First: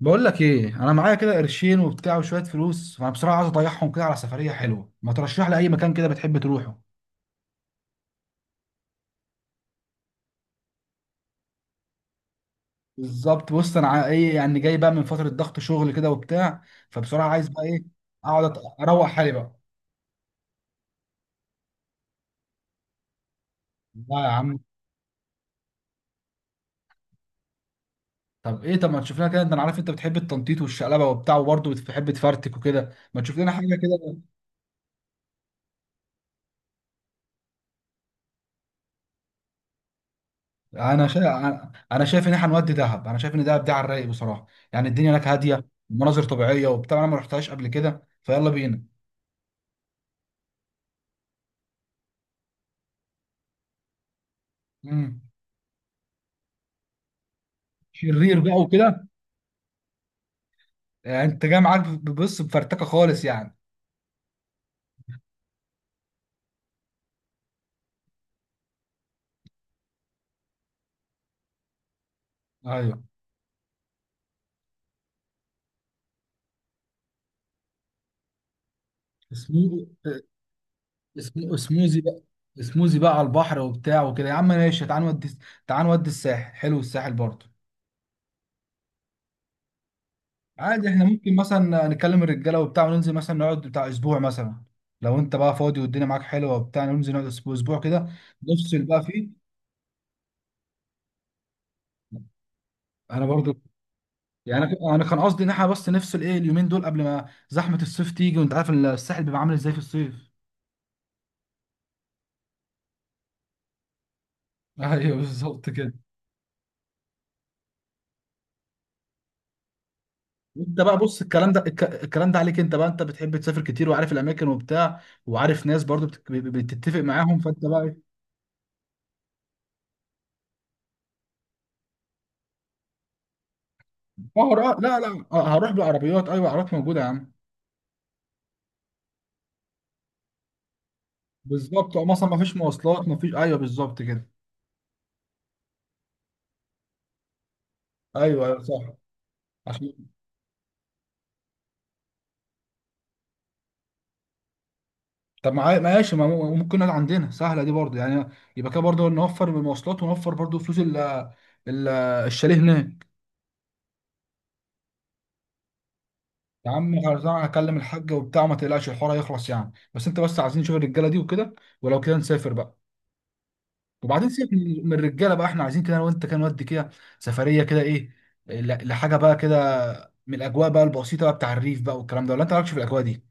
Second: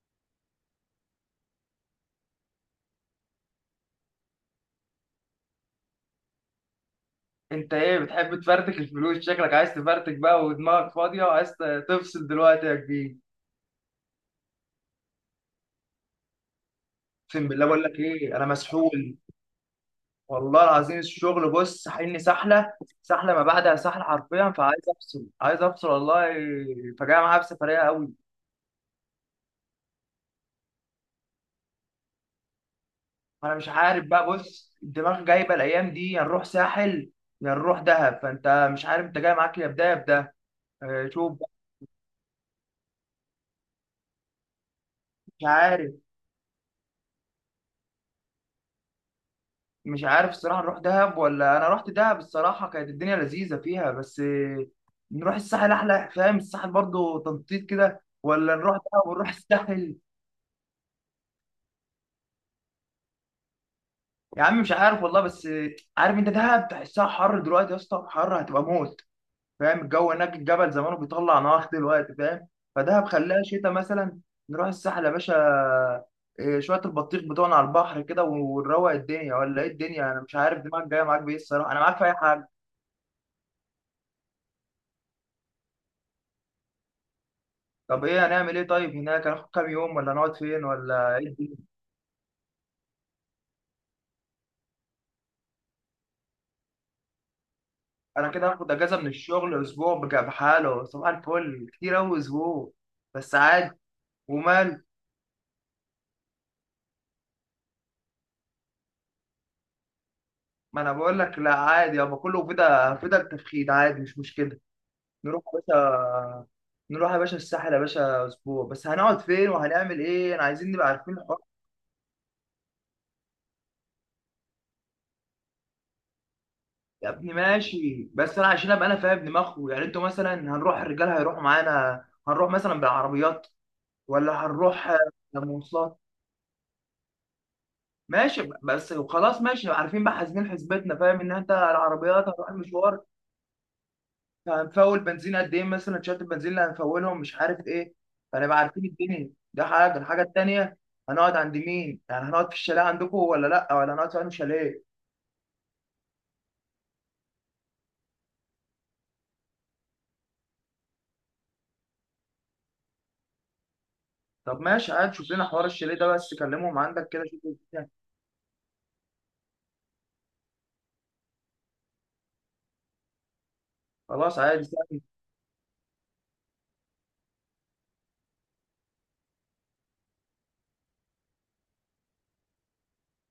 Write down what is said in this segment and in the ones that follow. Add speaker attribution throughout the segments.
Speaker 1: بقول لك ايه، انا معايا كده قرشين وبتاع وشويه فلوس، فانا بصراحه عايز اضيعهم كده على سفريه حلوه. ما ترشح لي اي مكان كده بتحب تروحه؟
Speaker 2: انت ايه؟ بتحب تفرتك الفلوس؟ شكلك عايز تفرتك بقى ودماغك فاضيه وعايز تفصل دلوقتي يا كبير.
Speaker 1: بالظبط. بص انا ايه يعني، جاي بقى من فتره ضغط شغل كده وبتاع، فبصراحه عايز
Speaker 2: اقسم
Speaker 1: بقى
Speaker 2: بالله بقول
Speaker 1: ايه،
Speaker 2: لك ايه، انا
Speaker 1: اقعد اروق
Speaker 2: مسحول.
Speaker 1: حالي بقى.
Speaker 2: والله العظيم الشغل بص ساحلني سحله، سحله ما بعدها سحله
Speaker 1: لا يا
Speaker 2: حرفيا،
Speaker 1: عم.
Speaker 2: فعايز افصل، عايز افصل والله. فجاه معايا بسفريه قوي.
Speaker 1: طب ايه؟ طب ما تشوف لنا كده. انت انا عارف انت بتحب التنطيط والشقلبه وبتاع، وبرضه بتحب تفرتك وكده، ما تشوف لنا
Speaker 2: انا مش
Speaker 1: حاجه
Speaker 2: عارف
Speaker 1: كده.
Speaker 2: بقى، بص الدماغ جايبه الايام دي يا نروح ساحل يا نروح دهب، فانت مش عارف انت جاي معاك يا بده يا بده.
Speaker 1: انا
Speaker 2: اه،
Speaker 1: شايف،
Speaker 2: شوف بقى،
Speaker 1: انا شايف ان احنا نودي دهب. انا شايف ان دهب دي على الرايق بصراحه. يعني الدنيا هناك
Speaker 2: مش
Speaker 1: هاديه،
Speaker 2: عارف.
Speaker 1: مناظر طبيعيه وبتاع، انا ما رحتهاش قبل كده، فيلا بينا.
Speaker 2: مش عارف الصراحة، نروح دهب؟ ولا أنا رحت دهب الصراحة كانت الدنيا لذيذة فيها، بس
Speaker 1: مم.
Speaker 2: نروح الساحل أحلى. فاهم؟ الساحل برضو تنطيط كده،
Speaker 1: شرير بقى
Speaker 2: ولا نروح دهب
Speaker 1: وكده.
Speaker 2: ونروح الساحل؟
Speaker 1: يعني انت جاي معاك؟ بص بفرتكه خالص يعني.
Speaker 2: يا عم مش عارف والله. بس عارف أنت، دهب تحسها حر دلوقتي يا اسطى، حر هتبقى موت. فاهم؟ الجو هناك الجبل زمانه بيطلع نار دلوقتي، فاهم؟
Speaker 1: ايوه.
Speaker 2: فدهب خلاها شتاء مثلا. نروح الساحل يا باشا. إيه، شوية البطيخ بتوعنا على البحر كده ونروق الدنيا، ولا إيه
Speaker 1: اسمه،
Speaker 2: الدنيا؟ أنا مش عارف دماغك جاية معاك بإيه
Speaker 1: اسمه
Speaker 2: الصراحة، أنا معاك
Speaker 1: اسموزي
Speaker 2: في أي
Speaker 1: بقى،
Speaker 2: حاجة.
Speaker 1: اسموزي بقى على البحر وبتاع وكده. يا عم ماشي، تعال نودي، تعال نودي الساحل، حلو الساحل برضه.
Speaker 2: طب ايه؟ هنعمل ايه طيب هناك؟ هناخد كام يوم؟ ولا نقعد فين؟
Speaker 1: عادي، احنا
Speaker 2: ولا ايه
Speaker 1: ممكن
Speaker 2: الدنيا؟
Speaker 1: مثلا نكلم الرجاله وبتاع وننزل مثلا نقعد بتاع اسبوع مثلا. لو انت بقى فاضي والدنيا معاك حلوه وبتاع، ننزل نقعد اسبوع، اسبوع كده،
Speaker 2: انا كده هاخد
Speaker 1: نفصل
Speaker 2: اجازه
Speaker 1: بقى
Speaker 2: من
Speaker 1: فيه.
Speaker 2: الشغل اسبوع، بحاله صباح الفل، كتير اوي اسبوع،
Speaker 1: انا
Speaker 2: بس
Speaker 1: برضو
Speaker 2: عادي.
Speaker 1: يعني،
Speaker 2: ومال؟
Speaker 1: انا كان قصدي ان احنا بس نفصل ايه اليومين دول قبل ما زحمه الصيف تيجي، وانت عارف الساحل بيبقى عامل ازاي في الصيف.
Speaker 2: ما انا بقول لك لا عادي يابا، كله فدا فدا التفخيد، عادي مش مشكله.
Speaker 1: ايوه
Speaker 2: نروح يا
Speaker 1: بالظبط كده.
Speaker 2: باشا، نروح يا باشا الساحل يا باشا. اسبوع بس، هنقعد فين؟ وهنعمل ايه؟ انا عايزين
Speaker 1: انت
Speaker 2: نبقى
Speaker 1: بقى
Speaker 2: عارفين
Speaker 1: بص،
Speaker 2: الحوار.
Speaker 1: الكلام ده عليك انت بقى، انت بتحب تسافر كتير وعارف الاماكن وبتاع، وعارف ناس برضو بتتفق
Speaker 2: يا ابني
Speaker 1: معاهم، فانت بقى ايه؟
Speaker 2: ماشي، بس انا عشان ابقى انا فاهم دماغه، يعني انتوا مثلا هنروح الرجال هيروحوا معانا؟ هنروح مثلا بالعربيات
Speaker 1: اه،
Speaker 2: ولا
Speaker 1: لا
Speaker 2: هنروح
Speaker 1: لا لا، اه هروح
Speaker 2: مواصلات؟
Speaker 1: بالعربيات، ايوه عربيات موجوده يا عم.
Speaker 2: ماشي بس. وخلاص ماشي، عارفين بقى، حاسبين حسبتنا، فاهم؟ ان انت
Speaker 1: بالظبط، اه مثلا
Speaker 2: العربيات
Speaker 1: ما
Speaker 2: هتروح
Speaker 1: فيش
Speaker 2: مشوار،
Speaker 1: مواصلات، ما فيش، ايوه بالظبط كده.
Speaker 2: هنفول بنزين قد ايه مثلا، شات البنزين اللي هنفولهم، مش عارف ايه.
Speaker 1: ايوه
Speaker 2: فنبقى
Speaker 1: ايوه صح.
Speaker 2: عارفين الدنيا، ده حاجه.
Speaker 1: عشان،
Speaker 2: الحاجه التانيه، هنقعد عند مين؟ يعني هنقعد في الشاليه عندكم ولا لا؟ ولا هنقعد في انهي شاليه؟
Speaker 1: طب معايا ماشي، ما ممكن نقعد عندنا سهله دي برضو يعني، يبقى كده برضو نوفر من المواصلات، ونوفر برضو فلوس ال- الشاليه هناك.
Speaker 2: طب ماشي عادي، شوف لنا حوار الشاليه ده، بس
Speaker 1: يا
Speaker 2: كلمهم
Speaker 1: عم
Speaker 2: عندك كده شوف
Speaker 1: خلصانة، هكلم
Speaker 2: الدنيا.
Speaker 1: الحاجه وبتاع، ما تقلقش الحوار هيخلص يعني، بس انت، بس عايزين نشوف الرجاله دي وكده، ولو كده نسافر بقى. وبعدين
Speaker 2: خلاص
Speaker 1: سيبك
Speaker 2: عادي
Speaker 1: من
Speaker 2: سهل.
Speaker 1: الرجاله بقى، احنا عايزين كده انا وانت كده نودي كده، سفريه كده ايه، لحاجه بقى كده، من الاجواء بقى البسيطه بقى، بتاع الريف بقى والكلام ده. ولا انت مالكش في الاجواء دي؟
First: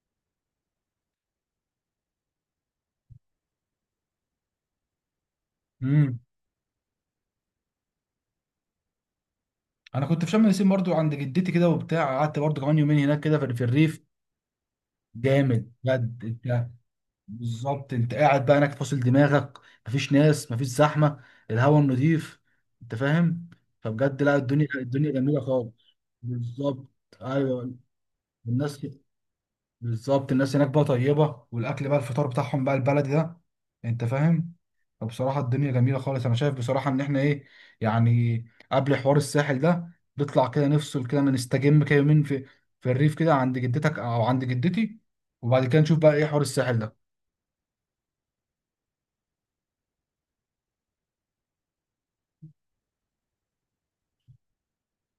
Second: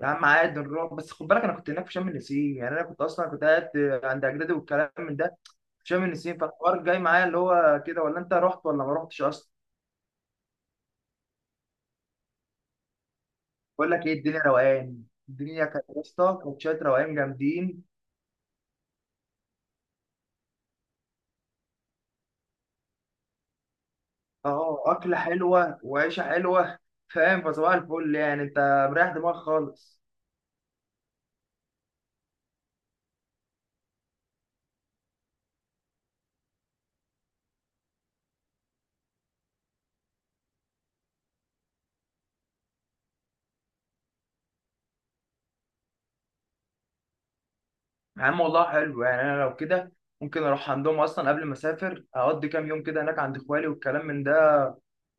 Speaker 2: يا عم عادي نروح، بس خد بالك انا كنت هناك في شم النسيم. يعني انا كنت اصلا كنت قاعد عند اجدادي والكلام من ده في شم
Speaker 1: امم.
Speaker 2: النسيم، فالحوار جاي معايا اللي هو كده. ولا انت رحت ولا ما رحتش اصلا؟
Speaker 1: انا كنت في شم النسيم برضو عند جدتي كده وبتاع، قعدت برضو كمان يومين هناك كده، في
Speaker 2: بقول
Speaker 1: الريف.
Speaker 2: لك ايه، الدنيا روقان. الدنيا
Speaker 1: جامد
Speaker 2: كانت يا
Speaker 1: بجد
Speaker 2: اسطى
Speaker 1: انت.
Speaker 2: كوتشات روقان جامدين.
Speaker 1: بالظبط. انت قاعد بقى هناك فاصل دماغك، مفيش ناس، مفيش زحمه، الهواء النضيف، انت فاهم؟ فبجد لا، الدنيا،
Speaker 2: اه،
Speaker 1: الدنيا
Speaker 2: اكله
Speaker 1: جميله
Speaker 2: حلوه
Speaker 1: خالص.
Speaker 2: وعيشه حلوه.
Speaker 1: بالظبط.
Speaker 2: فاهم؟ فصباح
Speaker 1: ايوه.
Speaker 2: الفل، يعني انت
Speaker 1: الناس،
Speaker 2: مريح دماغك خالص.
Speaker 1: بالظبط، الناس هناك بقى طيبة، والأكل بقى، الفطار بتاعهم بقى البلدي ده، أنت فاهم؟ فبصراحة الدنيا جميلة خالص. أنا شايف بصراحة إن إحنا إيه يعني، قبل حوار الساحل ده، نطلع كده نفصل كده نستجم كده يومين في الريف كده عند جدتك أو عند جدتي، وبعد كده نشوف بقى إيه حوار الساحل ده.
Speaker 2: يا عم والله حلو، يعني انا لو كده ممكن اروح عندهم اصلا قبل ما اسافر، اقضي كام يوم كده هناك عند اخوالي والكلام من ده،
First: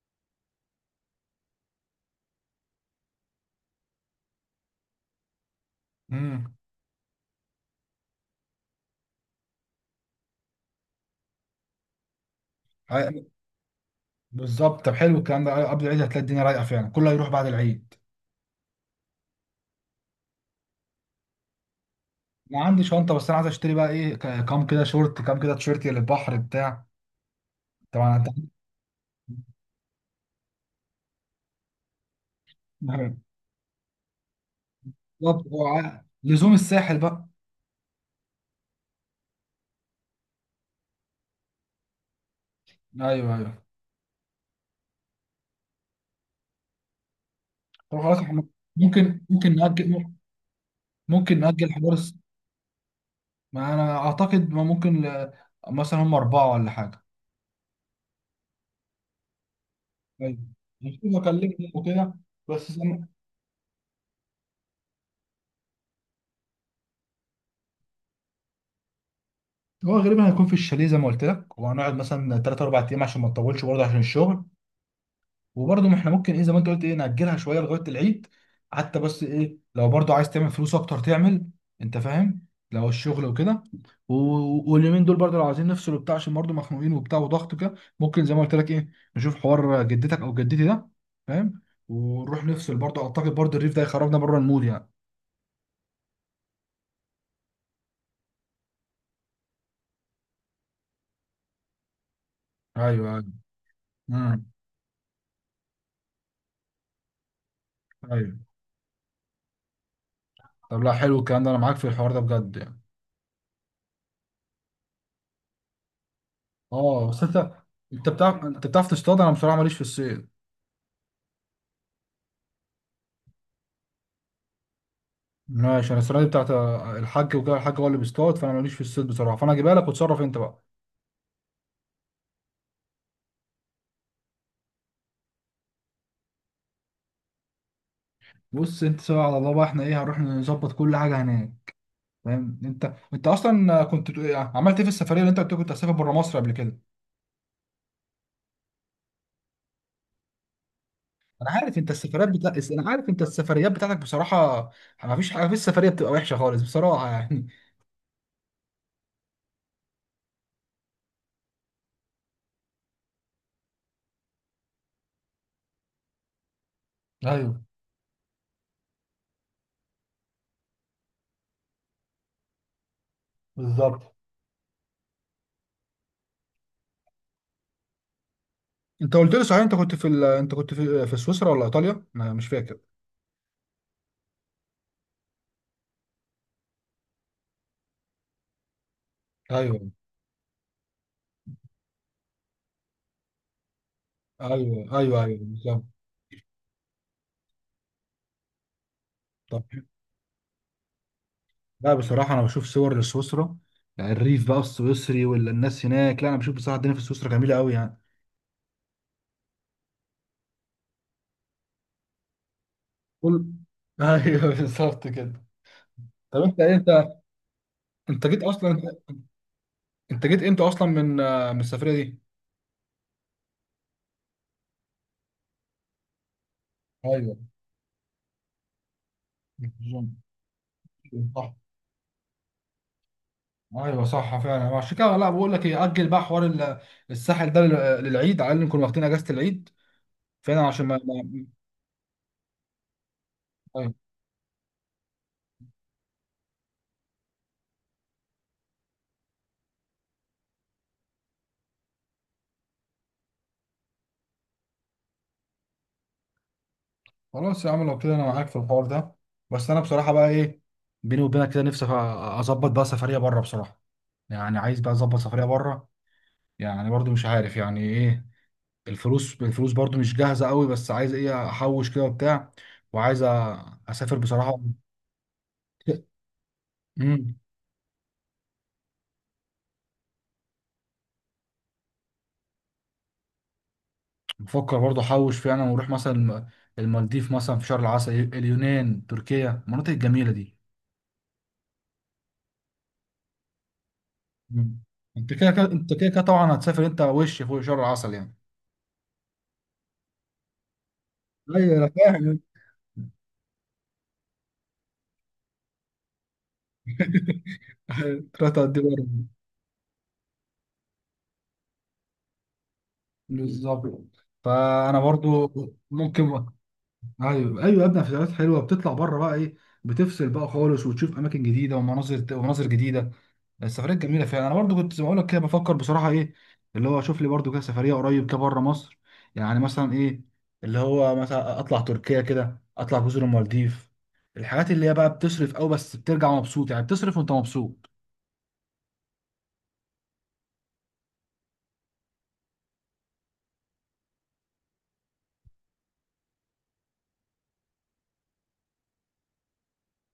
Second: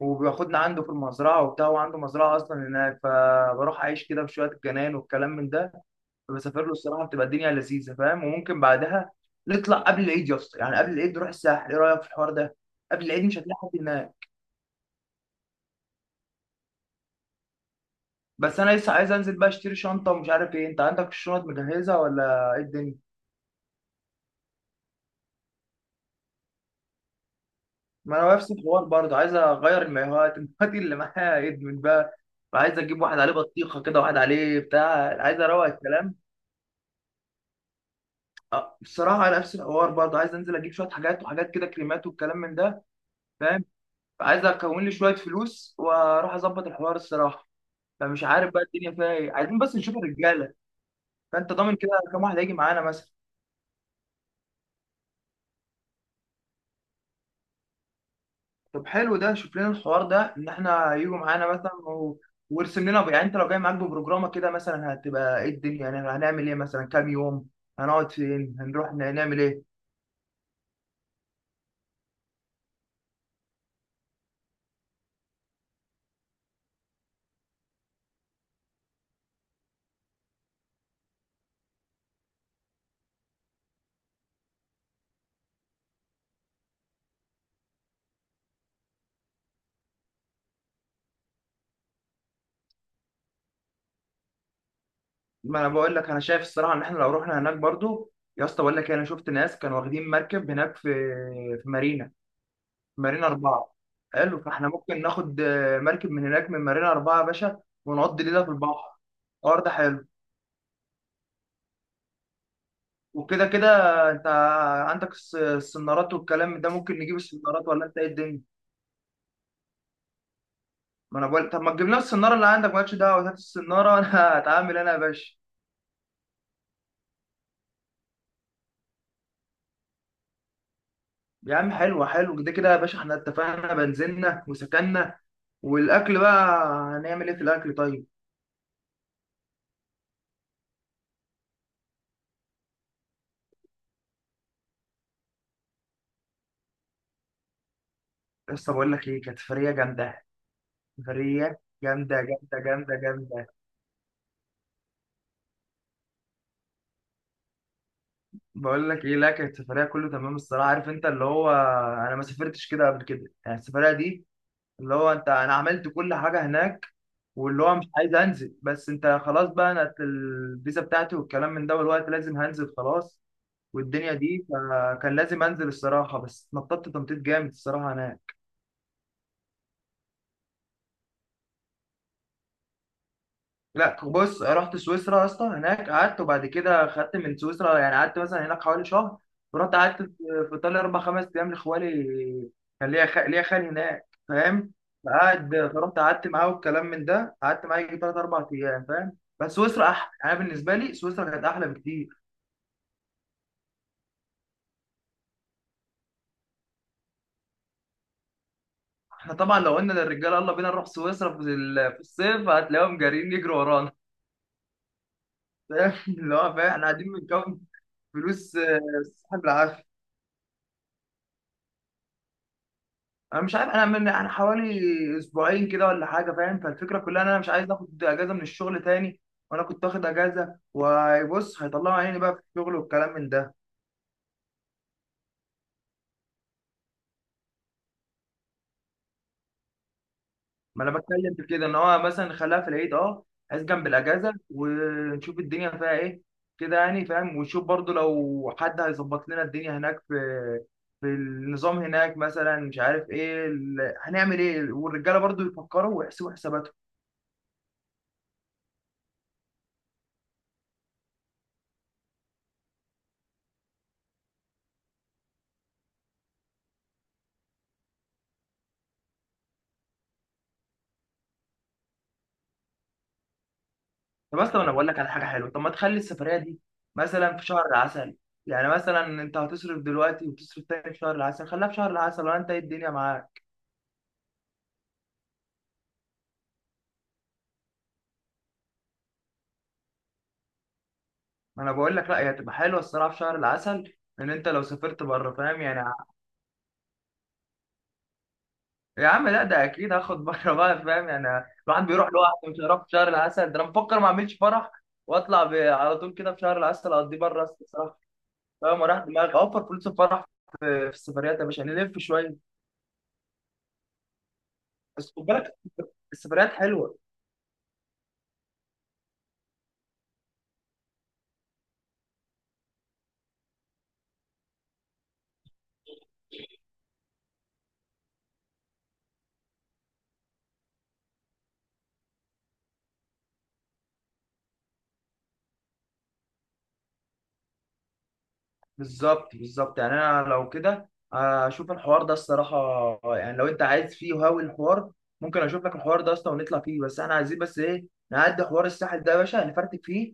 Speaker 2: وبياخدنا عنده في المزرعه وبتاع، وعنده مزرعه اصلا هناك، فبروح اعيش كده في شويه الجنان والكلام من ده.
Speaker 1: امم.
Speaker 2: بسافر له الصراحه بتبقى الدنيا لذيذه، فاهم؟ وممكن بعدها نطلع قبل العيد يا اسطى، يعني قبل العيد نروح الساحل. ايه رايك في الحوار ده؟ قبل العيد
Speaker 1: عي-
Speaker 2: مش هتلاقي حد هناك.
Speaker 1: بالظبط، طب حلو الكلام ده. قبل العيد هتلاقي الدنيا رايقة فعلا، كله هيروح بعد العيد.
Speaker 2: بس انا لسه عايز انزل بقى اشتري شنطه ومش عارف ايه، انت عندك الشنط مجهزه ولا ايه
Speaker 1: ما عندي
Speaker 2: الدنيا؟
Speaker 1: شنطة، بس أنا عايز أشتري بقى إيه، كام كده شورت، كام كده تيشيرت للبحر بتاع،
Speaker 2: ما
Speaker 1: طبعا.
Speaker 2: انا نفس الحوار برضه، عايز اغير المايوهات المايوهات اللي معايا ادمت بقى، وعايز اجيب
Speaker 1: أنت
Speaker 2: واحد عليه بطيخه كده، واحد عليه بتاع، عايز
Speaker 1: بالظبط،
Speaker 2: اروق
Speaker 1: هو
Speaker 2: الكلام.
Speaker 1: لزوم الساحل بقى.
Speaker 2: أه، بصراحه على نفس الحوار برضه، عايز انزل اجيب شويه حاجات، وحاجات كده كريمات والكلام من ده.
Speaker 1: ايوه ايوه.
Speaker 2: فاهم؟ عايز اكون لي شويه فلوس واروح اظبط الحوار الصراحه.
Speaker 1: طب خلاص
Speaker 2: فمش
Speaker 1: احنا،
Speaker 2: عارف بقى الدنيا فيها
Speaker 1: ممكن
Speaker 2: ايه،
Speaker 1: ممكن
Speaker 2: عايزين بس نشوف
Speaker 1: نأجل،
Speaker 2: الرجاله.
Speaker 1: ممكن
Speaker 2: فانت
Speaker 1: نأجل
Speaker 2: ضامن كده
Speaker 1: حوار
Speaker 2: كام واحد هيجي معانا مثلا؟
Speaker 1: ما انا اعتقد ما ممكن ل... مثلا هم اربعه ولا حاجه.
Speaker 2: طب حلو ده، شوف لنا الحوار ده
Speaker 1: ايوه.
Speaker 2: ان احنا
Speaker 1: هشوف
Speaker 2: هيجوا معانا
Speaker 1: اكلمهم
Speaker 2: مثلا
Speaker 1: وكده،
Speaker 2: و...
Speaker 1: بس زي
Speaker 2: وارسم لنا، يعني انت لو جاي معاك ببروجرامه كده، مثلا هتبقى ايه الدنيا، يعني هنعمل ايه، مثلا كام يوم، هنقعد فين، هنروح نعمل ايه؟
Speaker 1: هو غالبا هيكون في الشاليه زي ما قلت لك، وهنقعد مثلا ثلاث اربع ايام عشان ما نطولش برضه عشان الشغل. وبرضه ما احنا ممكن ايه، زي ما انت قلت ايه، نأجلها شويه لغايه العيد حتى، بس ايه، لو برضه عايز تعمل فلوس اكتر تعمل، انت فاهم، لو الشغل وكده. واليومين دول برضه، لو عايزين نفصل وبتاع عشان برضه مخنوقين وبتاع وضغط كده، ممكن زي ما قلت لك ايه، نشوف حوار جدتك او جدتي ده، فاهم؟ ونروح نفصل برضه. اعتقد برضه الريف ده يخرجنا بره المود يعني.
Speaker 2: ما انا بقول لك انا شايف الصراحه ان احنا لو رحنا هناك برضو، يا اسطى بقول لك إيه، انا شفت ناس كانوا واخدين مركب هناك في في مارينا، في
Speaker 1: ايوه ايوه.
Speaker 2: مارينا اربعه. حلو،
Speaker 1: امم.
Speaker 2: فاحنا ممكن ناخد آه، مركب من هناك من مارينا اربعه يا باشا، ونقضي
Speaker 1: ايوه.
Speaker 2: ليله في البحر. الحوار ده حلو.
Speaker 1: طب لا، حلو الكلام ده، انا معاك في الحوار ده بجد يعني.
Speaker 2: وكده كده انت عندك السنارات والكلام ده، ممكن
Speaker 1: اه،
Speaker 2: نجيب
Speaker 1: بس انت،
Speaker 2: السنارات، ولا انت ايه
Speaker 1: انت
Speaker 2: الدنيا؟
Speaker 1: بتعرف، انت بتعرف تصطاد، انا بصراحه ماليش في الصيد.
Speaker 2: ما انا بقول، طب ما تجيب لنا السناره اللي عندك، مالكش دعوه، هات السناره انا هتعامل انا يا باشا.
Speaker 1: ماشي، انا السنه دي بتاعت الحاج وكده، الحاج هو اللي بيصطاد، فانا ماليش في الصيد بصراحه، فانا هجيبها لك وتصرف انت بقى.
Speaker 2: يا عم حلو، حلو كده كده يا باشا، احنا اتفقنا، بنزلنا وسكننا. والاكل بقى، هنعمل ايه في الاكل طيب؟
Speaker 1: بص انت، سوا على الله بقى، احنا ايه هنروح نظبط كل حاجه هناك، فاهم؟ انت انت اصلا كنت عملت ايه في السفريه اللي انت قلت كنت هتسافر بره مصر قبل كده؟
Speaker 2: لسه بقول لك ايه، كانت سفريه جامده.
Speaker 1: انا
Speaker 2: سفريه
Speaker 1: عارف انت
Speaker 2: جامده
Speaker 1: السفريات بتاع،
Speaker 2: جامده
Speaker 1: انا
Speaker 2: جامده
Speaker 1: عارف انت
Speaker 2: جامده.
Speaker 1: السفريات بتاعتك بصراحه، ما فيش حاجه في السفريه بتبقى وحشه خالص بصراحه يعني.
Speaker 2: بقول لك ايه، لا كانت سفريه كله تمام الصراحه. عارف انت اللي هو، انا ما سافرتش كده قبل كده يعني، السفريه دي اللي هو انت، انا عملت كل حاجه هناك،
Speaker 1: ايوه
Speaker 2: واللي هو مش عايز انزل، بس انت خلاص بقى، انا الفيزا بتاعتي والكلام من ده والوقت لازم هنزل خلاص والدنيا
Speaker 1: بالظبط.
Speaker 2: دي، فكان لازم انزل الصراحه، بس نططت تنطيط جامد الصراحه هناك.
Speaker 1: انت قلت لي صحيح، انت كنت في ال... انت كنت في في سويسرا ولا ايطاليا، انا مش فاكر.
Speaker 2: لا بص، رحت سويسرا يا اسطى، هناك قعدت وبعد كده خدت من سويسرا، يعني قعدت مثلا هناك حوالي شهر، ورحت
Speaker 1: ايوه
Speaker 2: قعدت في ايطاليا اربع خمس ايام لخوالي. كان ليا ليا خال هناك فاهم.
Speaker 1: ايوه ايوه ايوه
Speaker 2: فقعد،
Speaker 1: بالظبط.
Speaker 2: فرحت قعدت معاه والكلام من ده، قعدت معاه يجي ثلاث اربع ايام، فاهم؟ بس
Speaker 1: طب
Speaker 2: سويسرا احلى، انا بالنسبه لي سويسرا كانت احلى
Speaker 1: لا،
Speaker 2: بكتير.
Speaker 1: بصراحة أنا بشوف صور لسويسرا، يعني الريف بقى السويسري والناس هناك، لا أنا بشوف بصراحة الدنيا في سويسرا جميلة أوي يعني.
Speaker 2: احنا طبعا لو قلنا للرجاله يلا بينا نروح سويسرا في في الصيف، هتلاقيهم جارين
Speaker 1: قول.
Speaker 2: يجروا ورانا.
Speaker 1: أيوه بالظبط كده.
Speaker 2: فاهم اللي
Speaker 1: طب
Speaker 2: هو؟ فاهم؟
Speaker 1: أنت إيه،
Speaker 2: احنا قاعدين
Speaker 1: أنت،
Speaker 2: بنكون
Speaker 1: أنت جيت
Speaker 2: فلوس آه،
Speaker 1: أصلا،
Speaker 2: سحب العافيه.
Speaker 1: أنت جيت إمتى أصلا من آه، من السفرية دي؟
Speaker 2: انا مش عارف، انا من انا حوالي اسبوعين كده ولا حاجه، فاهم؟ فالفكره كلها ان
Speaker 1: ايوه
Speaker 2: انا مش عايز اخد اجازه من الشغل تاني. وانا كنت واخد
Speaker 1: بالظبط.
Speaker 2: اجازه،
Speaker 1: صح.
Speaker 2: وبص هيطلعوا عيني بقى في الشغل والكلام من ده.
Speaker 1: ايوه صح فعلا، عشان كده لا، بقول لك ايه، اجل بقى حوار الساحل ده للعيد، على الاقل نكون واخدين اجازه العيد فعلا،
Speaker 2: ما
Speaker 1: عشان
Speaker 2: انا بتكلم في كده ان هو مثلا نخليها في العيد. اه، عايز جنب
Speaker 1: طيب
Speaker 2: الاجازه ونشوف الدنيا فيها ايه كده، يعني فاهم؟ ونشوف برضو لو حد هيظبط لنا الدنيا هناك في في النظام هناك مثلا، مش عارف ايه هنعمل ايه، والرجاله برضو يفكروا ويحسبوا حساباتهم.
Speaker 1: خلاص يا عم، لو كده انا معاك في الحوار ده. بس انا بصراحه بقى ايه، بيني وبينك كده، نفسي اظبط بقى سفريه بره بصراحه، يعني عايز بقى اظبط سفريه بره. يعني برضو مش عارف يعني ايه، الفلوس، الفلوس برضو مش جاهزه قوي، بس عايز ايه احوش كده وبتاع، وعايز اسافر
Speaker 2: طب
Speaker 1: بصراحه.
Speaker 2: اصلا انا بقول لك على حاجه حلوه، طب ما تخلي السفريه دي
Speaker 1: امم.
Speaker 2: مثلا في شهر العسل؟ يعني مثلا انت هتصرف دلوقتي وتصرف تاني في شهر العسل، خليها في شهر العسل، ولا انت ايه الدنيا معاك؟
Speaker 1: بفكر برضو احوش فيها انا واروح مثلا المالديف مثلا في شهر العسل، اليونان، تركيا، المناطق الجميله دي.
Speaker 2: ما انا بقول لك لا، هي هتبقى حلوه الصراحه في شهر العسل، ان انت لو
Speaker 1: مم.
Speaker 2: سافرت
Speaker 1: انت
Speaker 2: بره،
Speaker 1: كده
Speaker 2: فاهم؟
Speaker 1: كده، انت كده كده طبعا هتسافر انت وش فوق شهر العسل يعني.
Speaker 2: يا عم لا ده اكيد هاخد بره بقى، فاهم يعني؟
Speaker 1: ايوه
Speaker 2: الواحد
Speaker 1: انا
Speaker 2: بيروح لوحده
Speaker 1: فاهم.
Speaker 2: مش هيروح في شهر العسل ده، انا بفكر ما اعملش فرح واطلع على طول كده في شهر العسل اقضيه بره أصلاً الصراحه.
Speaker 1: ثلاثة قد
Speaker 2: فاهم؟ وراح
Speaker 1: برضه.
Speaker 2: دماغي اوفر فلوس الفرح في في السفريات يا باشا، نلف شويه.
Speaker 1: بالظبط، فانا
Speaker 2: بس خد
Speaker 1: برضو
Speaker 2: بالك
Speaker 1: ممكن.
Speaker 2: السفريات حلوه.
Speaker 1: ايوه ايوه يا ابني، فيديوهات حلوه بتطلع بره بقى ايه، بتفصل بقى خالص، وتشوف اماكن جديده ومناظر، ومناظر جديده، السفريات جميله فعلا. انا برضو كنت زي ما اقول لك كده بفكر بصراحه ايه، اللي هو اشوف لي برضو كده سفريه قريب كده بره مصر، يعني مثلا ايه، اللي هو مثلا اطلع تركيا كده، اطلع جزر المالديف، الحاجات اللي هي بقى بتصرف قوي، بس بترجع مبسوط يعني، بتصرف وانت مبسوط.
Speaker 2: بالظبط بالظبط، يعني انا لو كده اشوف الحوار ده الصراحه. يعني لو انت عايز فيه وهاوي الحوار، ممكن اشوف لك الحوار ده اصلا ونطلع فيه، بس احنا عايزين بس ايه، نعدي حوار الساحل ده يا باشا، نفرتك فيه،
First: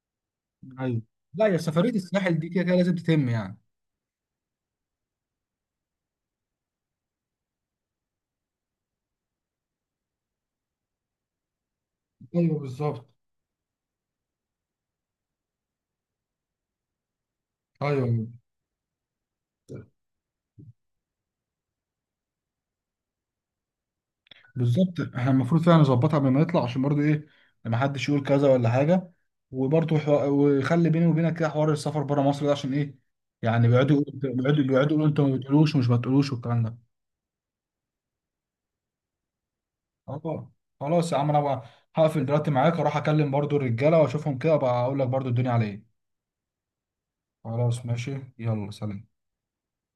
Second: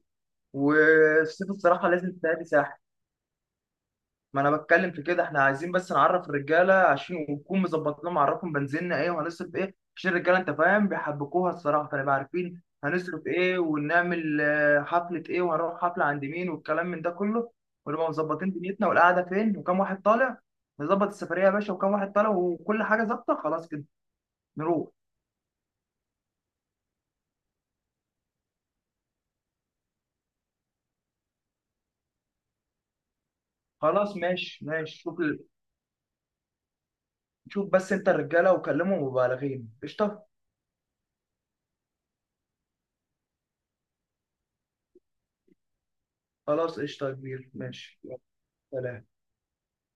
Speaker 1: ايوه. لا
Speaker 2: والصيف
Speaker 1: يا،
Speaker 2: الصراحه
Speaker 1: سفريه
Speaker 2: لازم
Speaker 1: الساحل
Speaker 2: تتعدي
Speaker 1: دي كده كده
Speaker 2: ساحل.
Speaker 1: لازم تتم يعني.
Speaker 2: ما انا بتكلم في كده، احنا عايزين بس نعرف الرجاله عشان ونكون مظبط لهم، نعرفهم بنزيننا ايه، وهنصرف ايه، عشان الرجاله انت فاهم بيحبكوها الصراحه، فنبقى
Speaker 1: ايوه
Speaker 2: عارفين
Speaker 1: بالظبط.
Speaker 2: هنصرف ايه، ونعمل آه، حفله ايه، وهنروح حفله عند مين، والكلام من ده كله. ونبقى
Speaker 1: ايوه
Speaker 2: مظبطين دنيتنا والقعده فين وكم واحد طالع. نظبط السفريه يا باشا، وكم واحد طالع، وكل حاجه ظابطه خلاص كده. نروح.
Speaker 1: بالظبط، احنا المفروض فعلا نظبطها قبل ما نطلع، عشان برضو ايه، ما حدش يقول كذا ولا حاجه، وبرضو حو... ويخلي بيني وبينك كده حوار السفر بره مصر ده، عشان ايه يعني، بيقعدوا
Speaker 2: خلاص
Speaker 1: يقولوا- بيقعدوا
Speaker 2: ماشي
Speaker 1: بيقعدوا
Speaker 2: ماشي،
Speaker 1: يقولوا انت
Speaker 2: شوف
Speaker 1: ما
Speaker 2: ال...
Speaker 1: بتقولوش ومش ما بتقولوش والكلام ده.
Speaker 2: شوف بس انت الرجاله وكلمهم، وبالغين قشطه.
Speaker 1: اه خلاص يا عم، انا بقى هقفل دلوقتي معاك، اروح اكلم برضو الرجاله واشوفهم كده بقى، اقول لك برضو الدنيا على ايه.
Speaker 2: خلاص قشطه يا كبير،
Speaker 1: خلاص
Speaker 2: ماشي يلا،
Speaker 1: ماشي، يلا سلام.
Speaker 2: سلام.